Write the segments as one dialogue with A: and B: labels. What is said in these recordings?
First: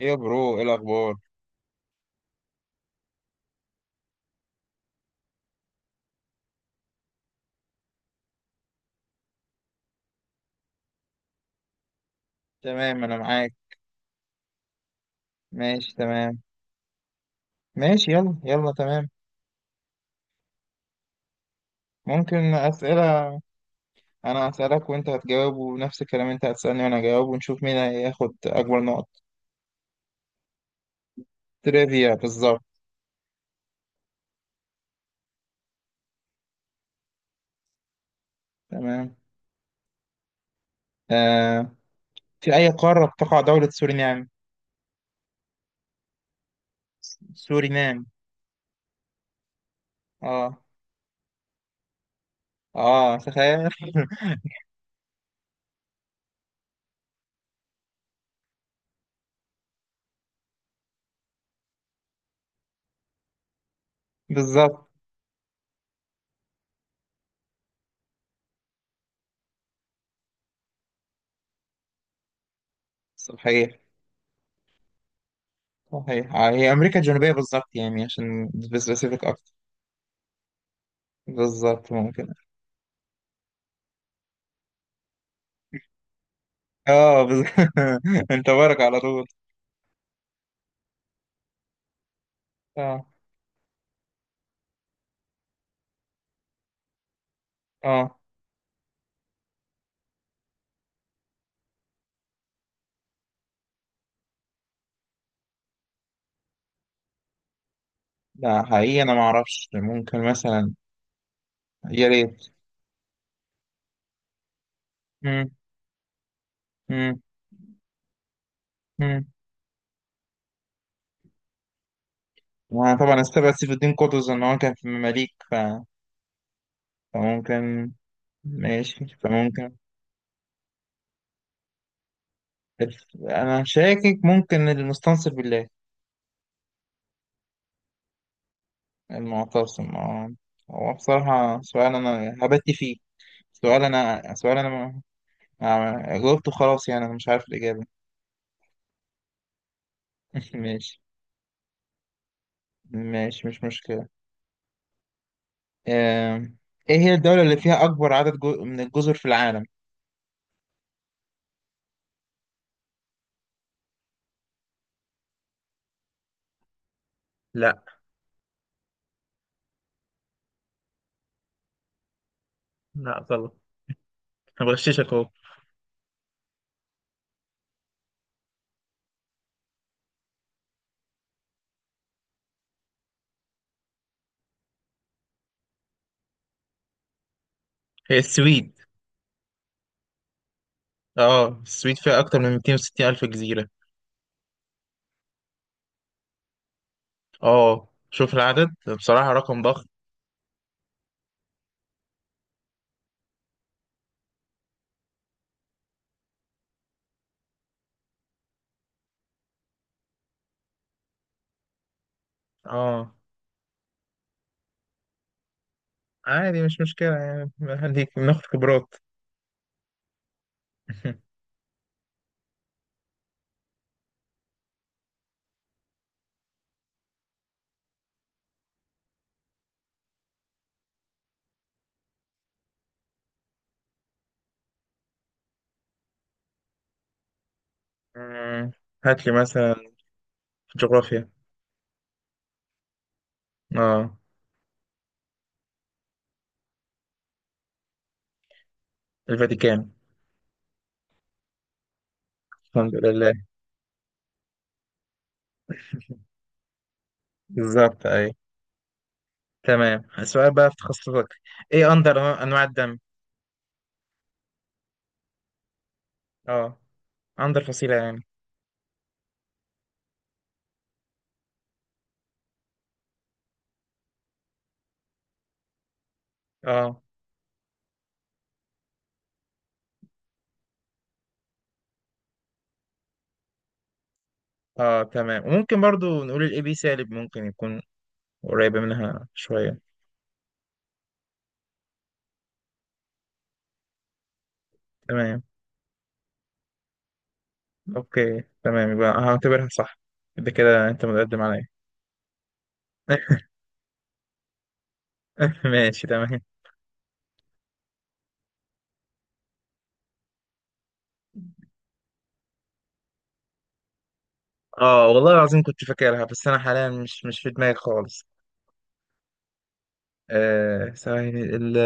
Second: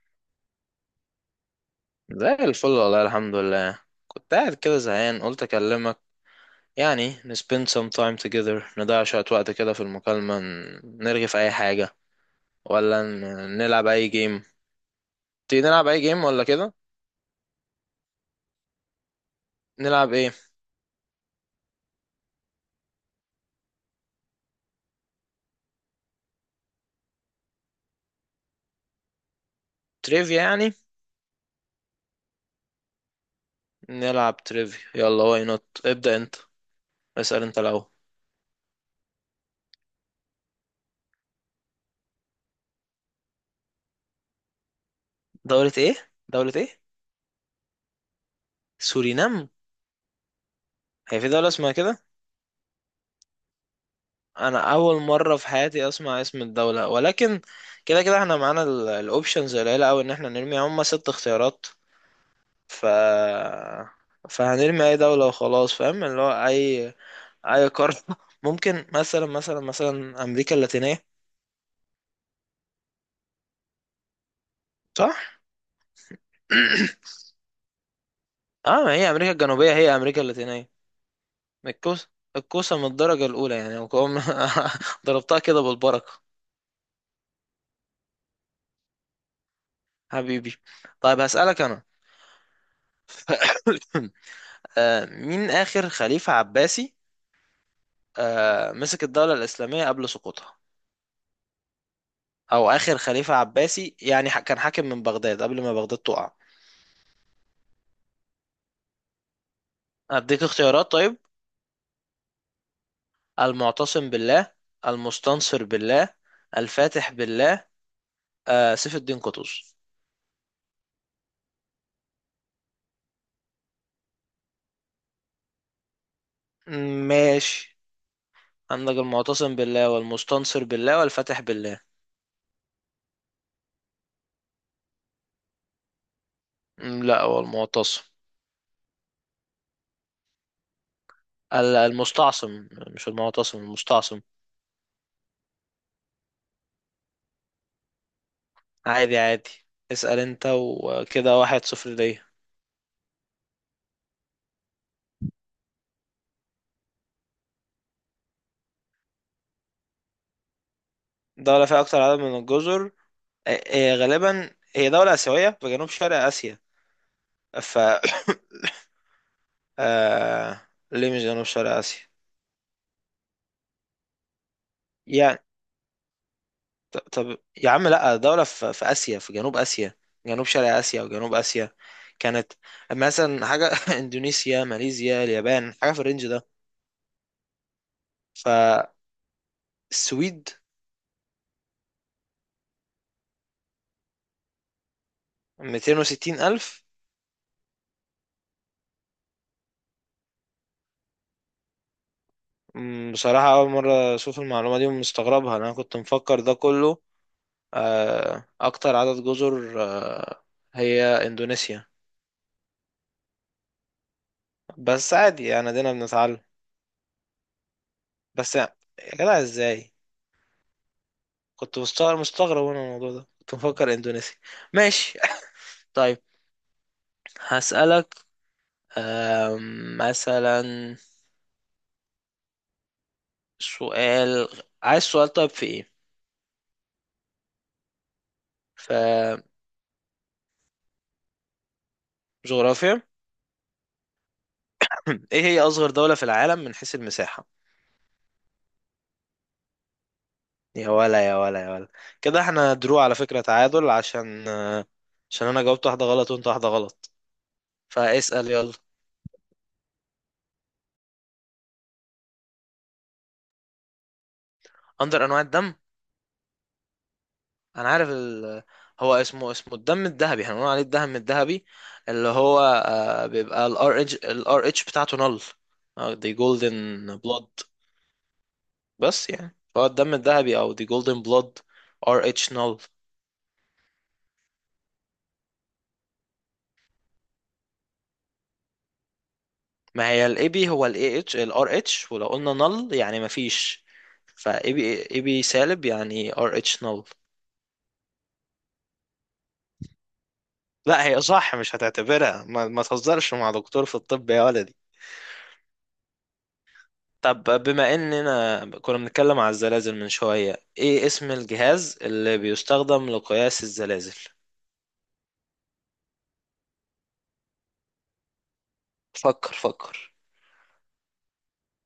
A: ايه يا برو، ايه الاخبار؟
B: زي الفل والله الحمد لله. كنت قاعد كده زهقان قلت اكلمك. يعني ن spend some time together، نضيع شوية وقت كده في المكالمة، نرغي في اي حاجة، ولا
A: تمام، انا معاك.
B: نلعب اي جيم. تيجي نلعب
A: ماشي
B: اي جيم
A: تمام.
B: ولا كده؟
A: ماشي، يلا يلا تمام.
B: نلعب ايه؟
A: ممكن اسئله؟ انا هسالك وانت هتجاوب، ونفس الكلام، انت هتسالني وانا هجاوب، ونشوف مين هياخد اكبر نقط.
B: تريفيا يعني.
A: تريفيا بالظبط.
B: نلعب تريفيا، يلا. واي نوت؟ ابدأ انت، اسأل انت الاول.
A: تمام. آه في اي قاره تقع دوله سورينام؟
B: دولة ايه؟ دولة ايه؟
A: سورينام.
B: سورينام؟
A: اه.
B: هي في دولة اسمها كده؟
A: اه، تخيل.
B: انا اول مرة في حياتي اسمع اسم الدولة، ولكن كده كده احنا معانا. الاوبشنز قليله قوي، ان احنا نرمي هم ست اختيارات، ف فهنرمي
A: بالظبط.
B: اي دولة وخلاص، فاهم، اللي هو اي اي قارة. ممكن مثلا امريكا اللاتينية.
A: صحيح.
B: صح.
A: صحيح، هي امريكا الجنوبيه بالظبط، يعني عشان
B: اه، ما هي
A: سبيسيفيك
B: امريكا
A: اكتر.
B: الجنوبية هي امريكا اللاتينية.
A: بالظبط،
B: الكوسة،
A: ممكن.
B: الكوسة من الدرجة الاولى يعني، ضربتها كده بالبركة.
A: اه، بالظبط. انت بارك على طول.
B: حبيبي. طيب هسألك انا.
A: آه.
B: مين اخر خليفة عباسي،
A: اه،
B: مسك الدولة الاسلامية قبل سقوطها، او اخر خليفة عباسي يعني، كان حاكم من بغداد قبل ما بغداد تقع.
A: لا حقيقي انا ما اعرفش، ممكن
B: اديك
A: مثلا.
B: اختيارات طيب؟
A: يا ريت.
B: المعتصم بالله،
A: مم.
B: المستنصر بالله، الفاتح
A: مم.
B: بالله، سيف الدين
A: مم.
B: قطز.
A: وانا طبعا استبعد سيف الدين قطز ان هو كان في المماليك
B: مم، ماشي.
A: فممكن.
B: عندك
A: ماشي،
B: المعتصم
A: فممكن.
B: بالله والمستنصر بالله والفاتح بالله.
A: انا شاكك، ممكن المستنصر بالله.
B: مم، لا، هو المعتصم.
A: المعتصم، اه. هو بصراحة سؤال انا هبت
B: المستعصم،
A: فيه.
B: مش المعتصم،
A: سؤال
B: المستعصم.
A: انا سؤال انا ما... آه، جاوبته خلاص، يعني انا مش عارف الاجابة.
B: عادي عادي. اسأل انت،
A: ماشي.
B: وكده واحد صفر ليا.
A: ماشي، مش مشكلة. آم، ايه هي الدولة اللي فيها اكبر عدد من الجزر في العالم؟
B: دولة فيها أكتر عدد من الجزر؟ غالبا هي دولة آسيوية في جنوب شرق آسيا. ف
A: لا.
B: آه... ليه مش جنوب شرق آسيا؟
A: لا، غلط. انا بغششك اهو.
B: يعني طب يا عم، لا، دولة في آسيا، في جنوب آسيا. جنوب شرق آسيا وجنوب آسيا كانت مثلا حاجة، إندونيسيا، ماليزيا، اليابان، حاجة في الرينج ده.
A: هي السويد.
B: فالسويد.
A: اه، السويد فيها اكتر من 260 الف جزيرة.
B: 260 ألف؟
A: اه، شوف العدد. بصراحة رقم ضخم.
B: مم، بصراحة أول مرة أشوف المعلومة دي ومستغربها، لأن أنا كنت مفكر ده كله، أكتر عدد جزر هي إندونيسيا.
A: اه،
B: بس عادي يعني، دينا بنتعلم.
A: عادي، مش مشكلة، يعني هديك ناخد
B: بس يا
A: خبرات.
B: جدع، إزاي؟ كنت مستغرب مستغرب، وأنا الموضوع ده كنت مفكر إندونيسيا. ماشي. طيب هسألك. مثلا، سؤال، عايز سؤال. طيب في ايه؟
A: مم. هات لي
B: في
A: مثلا. جغرافيا.
B: جغرافيا.
A: اه.
B: ايه هي اصغر دولة في العالم من حيث المساحة؟
A: الفاتيكان.
B: يا ولا، يا ولا، يا ولا. كده احنا
A: الحمد
B: درو على
A: لله.
B: فكرة، تعادل، عشان انا جاوبت واحدة غلط وانت واحدة غلط.
A: بالظبط، اي.
B: فاسأل، يلا.
A: تمام، السؤال بقى في تخصصك. ايه اندر انواع الدم؟
B: اندر انواع الدم؟
A: اه. اندر
B: انا
A: فصيلة،
B: عارف
A: يعني.
B: هو اسمه الدم الذهبي، احنا بنقول عليه الدم الذهبي، اللي هو، بيبقى الار اتش بتاعته نل، دي
A: اه
B: جولدن بلود. بس يعني هو الدم الذهبي او دي جولدن بلود، ار اتش نل.
A: اه تمام، وممكن برضو نقول الاي بي سالب ممكن يكون قريبة منها شوية.
B: ما هي الاي بي، هو الاي اتش الار اتش، ولو قلنا نل يعني ما فيش. فاي بي، اي
A: تمام،
B: بي سالب يعني ار اتش نل.
A: اوكي، تمام، يبقى هعتبرها صح. ده كده انت
B: لا، هي
A: متقدم
B: صح،
A: عليا.
B: مش هتعتبرها، ما تهزرش مع دكتور في الطب يا ولدي.
A: ماشي تمام.
B: طب، بما اننا كنا بنتكلم على الزلازل من شوية، ايه اسم الجهاز اللي بيستخدم لقياس الزلازل؟
A: اه، والله العظيم، كنت فاكرها بس انا حاليا مش في دماغي خالص.
B: فكر فكر.
A: ثواني. ال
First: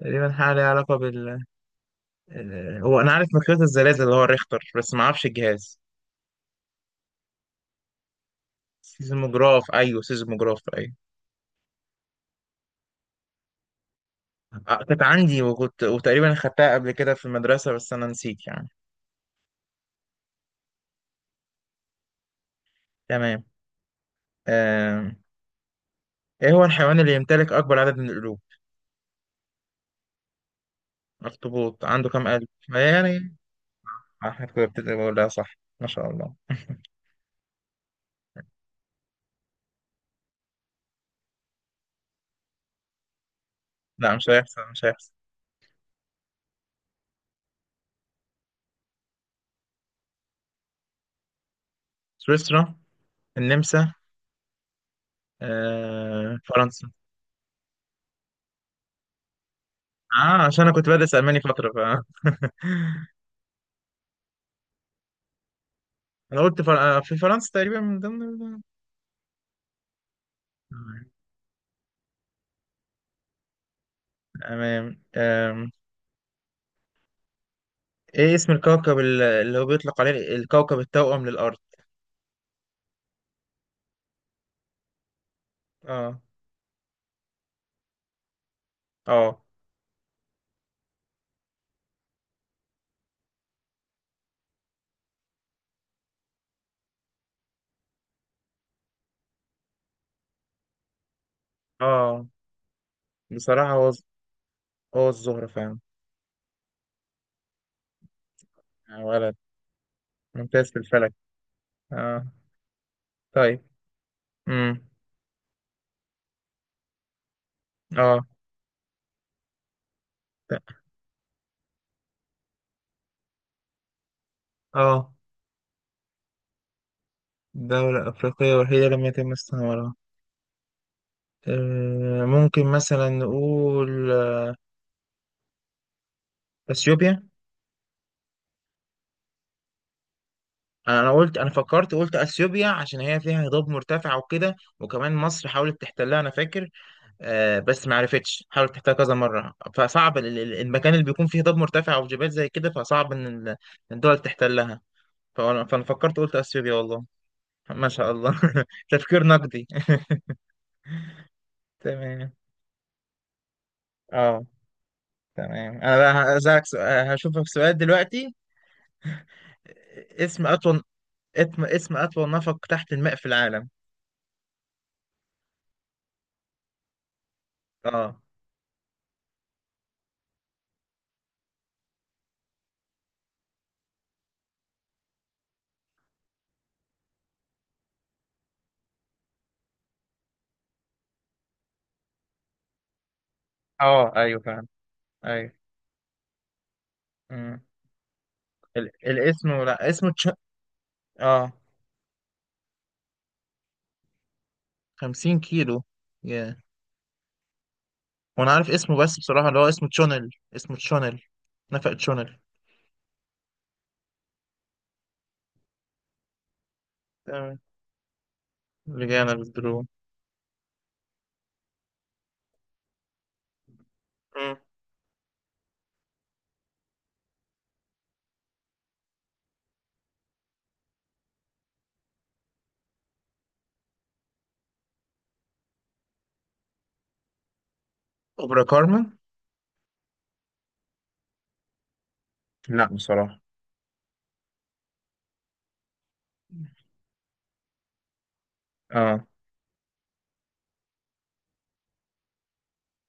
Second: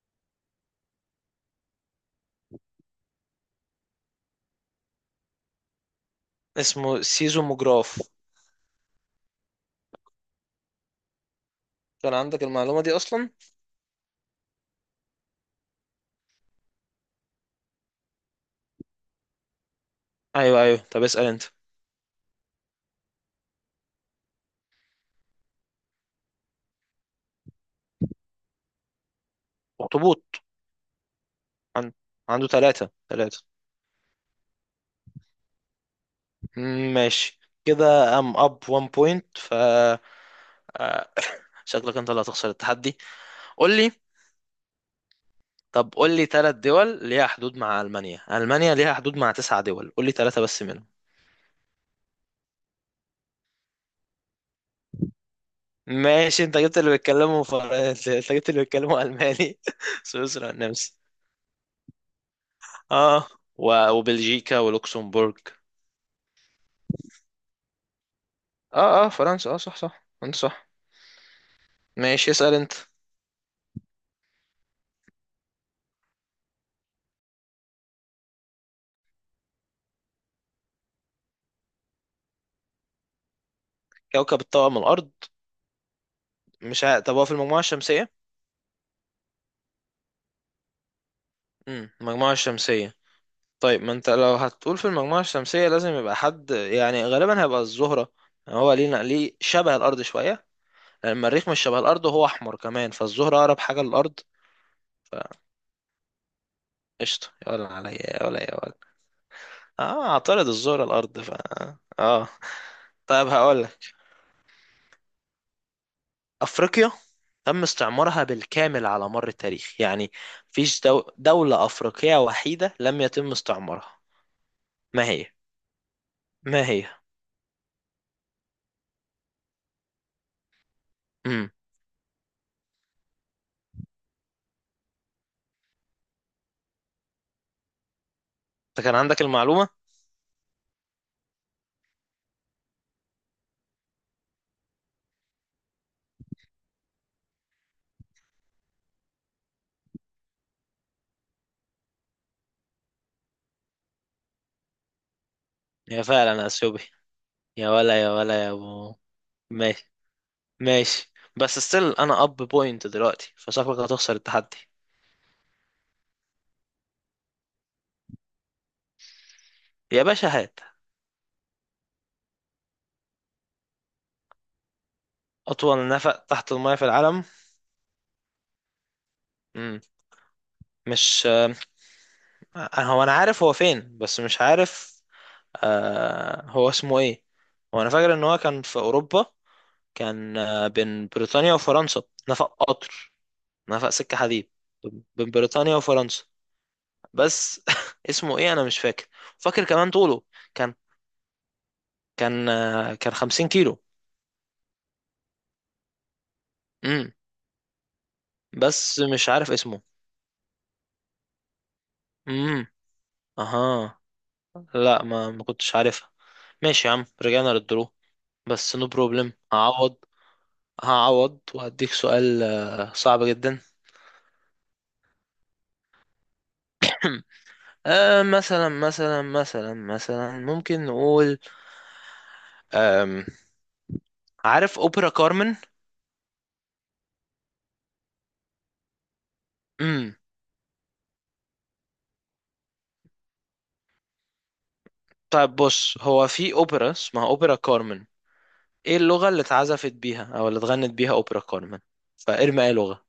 A: تقريبا حاجه ليها علاقه هو انا عارف مقياس الزلازل اللي هو الريختر، بس ما اعرفش الجهاز.
B: اسمه سيزوموجراف.
A: سيزموجراف، ايوه، سيزموجراف، ايوه.
B: كان عندك المعلومة دي اصلا؟
A: كانت عندي، وكنت وتقريبا خدتها قبل كده في المدرسه، بس انا نسيت يعني.
B: ايوه ايوه. طب اسأل انت.
A: تمام. آه. ايه هو الحيوان اللي يمتلك اكبر عدد من القلوب؟
B: اخطبوط.
A: اخطبوط
B: عن...
A: عنده كام
B: عنده
A: قلب؟
B: ثلاثة
A: يعني
B: ثلاثة
A: احنا كنا بتبقى بقولها صح، ما شاء الله.
B: مم، ماشي. كده ام اب 1 بوينت، آه، شكلك انت اللي هتخسر التحدي. قول لي،
A: لا، مش هيحصل، مش هيحصل.
B: طب قول لي ثلاث دول ليها حدود مع المانيا. المانيا ليها حدود مع تسع دول، قول لي ثلاثة بس منهم.
A: سويسرا، النمسا،
B: ماشي،
A: فرنسا.
B: انت جبت اللي بيتكلموا الماني.
A: اه،
B: سويسرا،
A: عشان انا كنت
B: النمسا.
A: بدرس الماني فتره
B: اه، وبلجيكا ولوكسمبورغ.
A: انا قلت فر... آه، في فرنسا تقريبا من ضمن
B: اه اه، فرنسا، اه، صح صح، انت صح. ماشي، اسأل انت.
A: تمام. آم، ايه اسم الكوكب اللي هو بيطلق عليه الكوكب التوأم للارض؟
B: كوكب الطاقم الارض؟
A: اه
B: مش طب هو في المجموعة الشمسية؟
A: اه
B: المجموعة الشمسية. طيب، ما انت لو هتقول في المجموعة الشمسية لازم يبقى حد يعني غالبا هيبقى الزهرة. يعني هو ليه شبه الأرض شوية، لأن المريخ مش شبه الأرض وهو
A: اه
B: أحمر كمان، فالزهرة أقرب
A: بصراحه،
B: حاجة للأرض.
A: هو الزهره فعلا.
B: فقشطة يا ولا، عليا يا ولا يا ولا.
A: يا ولد.
B: اه، اعترض،
A: ممتاز في
B: الزهرة
A: الفلك.
B: الأرض.
A: اه.
B: اه. طيب
A: طيب.
B: هقولك.
A: امم.
B: أفريقيا تم استعمارها
A: اه
B: بالكامل على مر التاريخ يعني، مفيش دولة أفريقية وحيدة لم يتم استعمارها. ما
A: اه
B: هي؟ ما هي؟
A: دولة أفريقية وحيدة لم يتم استعمارها.
B: امم
A: ممكن مثلا نقول، أثيوبيا.
B: انت كان عندك المعلومة.
A: أنا قلت، أنا فكرت قلت أثيوبيا عشان هي فيها هضاب مرتفع وكده، وكمان مصر حاولت تحتلها أنا فاكر. بس ما عرفتش، حاولت تحتلها كذا مرة، فصعب المكان اللي بيكون فيه هضاب مرتفع أو جبال زي كده، فصعب إن الدول تحتلها. فأنا
B: هي
A: فكرت قلت
B: فعلا
A: أثيوبيا،
B: أثيوبيا.
A: والله.
B: يا
A: ما
B: ولا،
A: شاء
B: يا
A: الله.
B: ولا يا ابو.
A: تفكير نقدي.
B: ماشي ماشي، بس ستيل انا
A: تمام.
B: اب بوينت دلوقتي، فشكلك هتخسر
A: اه،
B: التحدي.
A: تمام. انا بقى هسألك سؤال، هشوفك سؤال دلوقتي.
B: يا باشا
A: اسم
B: هات.
A: أطول اسم أطول نفق تحت الماء في العالم.
B: اطول نفق تحت المايه في العالم؟
A: اه
B: مم. مش، هو انا عارف هو فين بس مش عارف، هو اسمه ايه. هو انا فاكر ان هو كان في اوروبا، كان بين بريطانيا وفرنسا، نفق قطر، نفق
A: اه
B: سكة
A: ايوه،
B: حديد
A: فاهم.
B: بين
A: ايوه.
B: بريطانيا وفرنسا.
A: مم.
B: بس اسمه ايه انا مش فاكر.
A: الاسم،
B: فاكر
A: لا،
B: كمان
A: اسمه
B: طوله، كان
A: اه،
B: كان 50 كيلو.
A: 50 كيلو. yeah.
B: مم.
A: وانا عارف اسمه،
B: بس
A: بس
B: مش
A: بصراحة،
B: عارف
A: اللي هو
B: اسمه.
A: اسمه تشونل. اسمه تشونل. نفق تشونل.
B: امم اها. لا، ما كنتش عارفها. ماشي يا عم، رجعنا
A: تمام.
B: للدرو. بس نو
A: رجعنا
B: بروبلم،
A: للدرو.
B: هعوض. هعوض وهديك سؤال صعب جدا.
A: مم.
B: مثلا ممكن نقول. آم عارف اوبرا كارمن؟
A: أوبرا كارمن.
B: امم
A: لا، بصراحة.
B: طيب بص، هو في اوبرا اسمها اوبرا كارمن، ايه
A: اه،
B: اللغة اللي اتعزفت بيها او اللي اتغنت بيها اوبرا كارمن؟ فارمي اي لغة؟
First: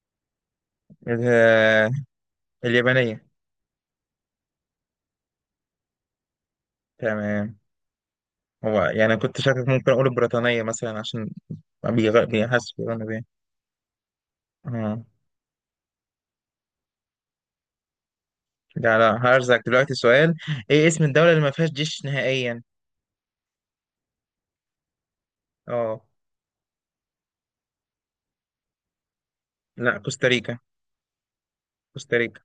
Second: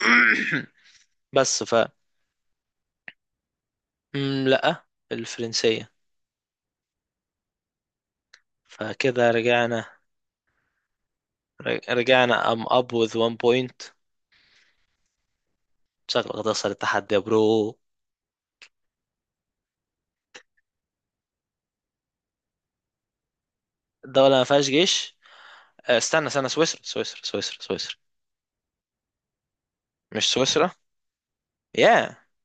B: بس
A: ال- اليابانية.
B: مم، لا، الفرنسية.
A: تمام. هو يعني
B: فكده
A: كنت شاكك،
B: رجعنا،
A: ممكن أقول البريطانية مثلا عشان
B: رجعنا ام
A: بيحس،
B: اب
A: بيغنوا
B: وذ وان
A: بيه.
B: بوينت.
A: اه،
B: شكلك هتخسر التحدي يا برو.
A: لا لا، هرزك دلوقتي سؤال. ايه اسم الدولة اللي ما فيهاش جيش نهائيا؟
B: الدولة ما فيهاش جيش؟
A: اه.
B: استنى استنى، سويسرا سويسرا سويسرا سويسرا.
A: لا،
B: مش
A: كوستاريكا.
B: سويسرا؟ يا،
A: كوستاريكا.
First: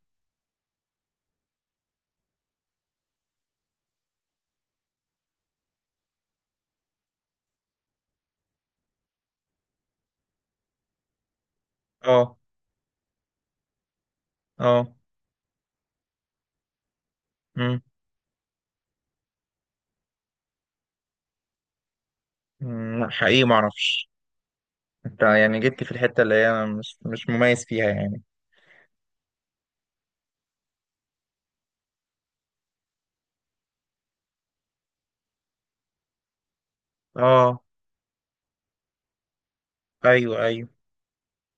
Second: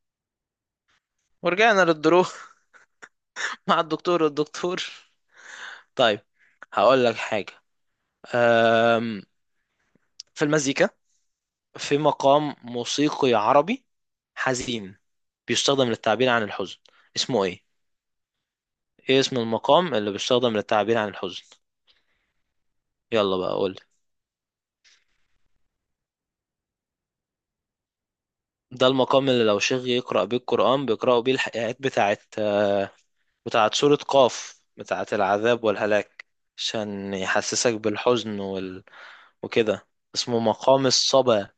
B: ورجعنا للدرو. مع الدكتور والدكتور. طيب هقول لك حاجة. أم، في المزيكا، في
A: اه.
B: مقام موسيقي عربي
A: اه.
B: حزين، بيستخدم للتعبير عن الحزن، اسمه ايه؟
A: امم.
B: ايه اسم المقام اللي بيستخدم للتعبير عن الحزن؟
A: لا
B: يلا
A: حقيقي
B: بقى
A: ما
B: قول.
A: اعرفش. انت يعني جبت في الحتة اللي هي أنا مش مميز فيها يعني.
B: ده المقام اللي لو شيخ يقرأ بيه القرآن بيقرأوا بيه الآيات بتاعت سورة قاف، بتاعت العذاب والهلاك، عشان
A: اه،
B: يحسسك بالحزن وكده. اسمه
A: ايوه ايوه.
B: مقام الصبا.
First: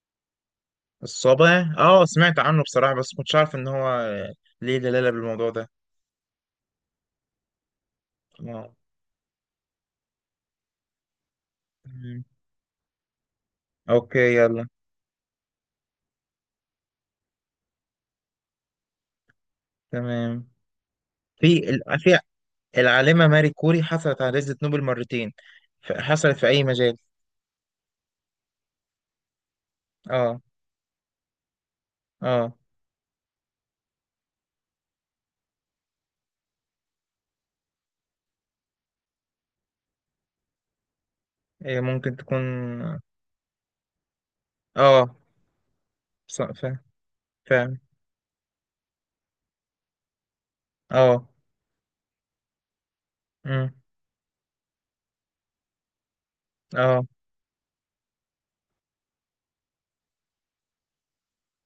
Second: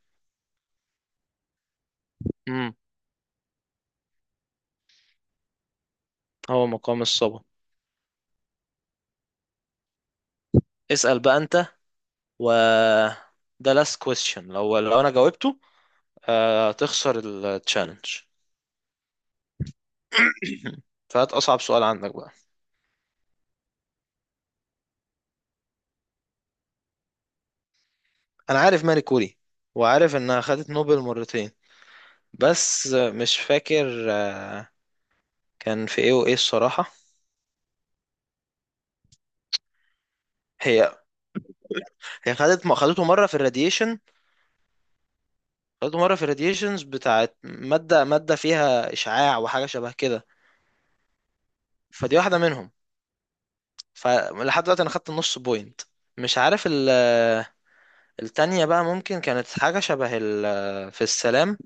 A: الصابع، سمعت عنه
B: امم
A: بصراحة، بس كنتش عارف ان هو ليه دلالة بالموضوع ده.
B: هو مقام الصبا.
A: اه.
B: اسأل بقى انت.
A: أمم،
B: و ده last
A: اوكي،
B: question،
A: يلا،
B: لو انا جاوبته تخسر التشالنج.
A: تمام.
B: فهات اصعب
A: في ال-
B: سؤال عندك
A: في
B: بقى.
A: العالمة ماري كوري حصلت على جائزة نوبل مرتين. حصلت في اي مجال؟
B: انا عارف ماري كوري، وعارف
A: اه
B: انها خدت نوبل مرتين،
A: اه
B: بس مش فاكر كان في ايه وايه الصراحة. هي
A: هي ممكن
B: هي
A: تكون.
B: خدت، ما خدته مره في الراديشن،
A: اه،
B: خدته مره في
A: فاهم،
B: الراديشنز بتاعت
A: فاهم.
B: ماده ماده فيها اشعاع وحاجه شبه كده.
A: اه.
B: فدي واحده منهم.
A: أمم.
B: فلحد دلوقتي انا خدت نص بوينت، مش عارف
A: اه،
B: التانية. بقى ممكن كانت حاجة شبه في السلام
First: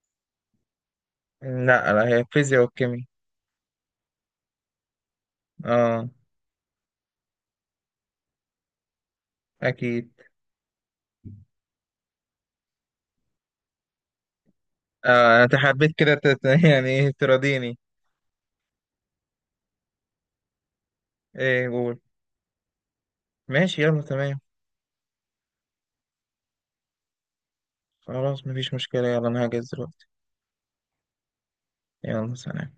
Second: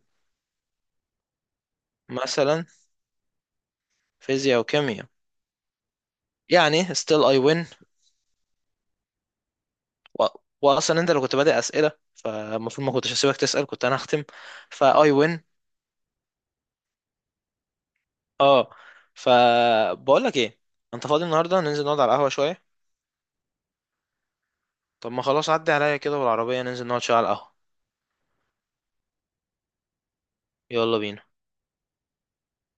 A: لا لا، هي الفيزياء
B: مثلا.
A: والكيمياء.
B: فيزياء وكيمياء؟
A: اه،
B: يعني still I win.
A: اكيد.
B: و... وأصلا أنت اللي كنت بادئ أسئلة، فالمفروض ما كنتش هسيبك تسأل، كنت أنا هختم. فا I
A: آه
B: win.
A: انا تحبيت كده يعني ايه، تراضيني.
B: اه. فبقول لك إيه، أنت فاضي النهاردة؟
A: ايه،
B: ننزل
A: قول.
B: نقعد على القهوة شوية.
A: ماشي، يلا، تمام.
B: طب ما خلاص، عدي عليا كده بالعربية، ننزل نقعد شوية على القهوة.
A: خلاص، مفيش مشكلة، يلا انا هجهز دلوقتي.
B: يلا بينا.
A: يلا، سلام.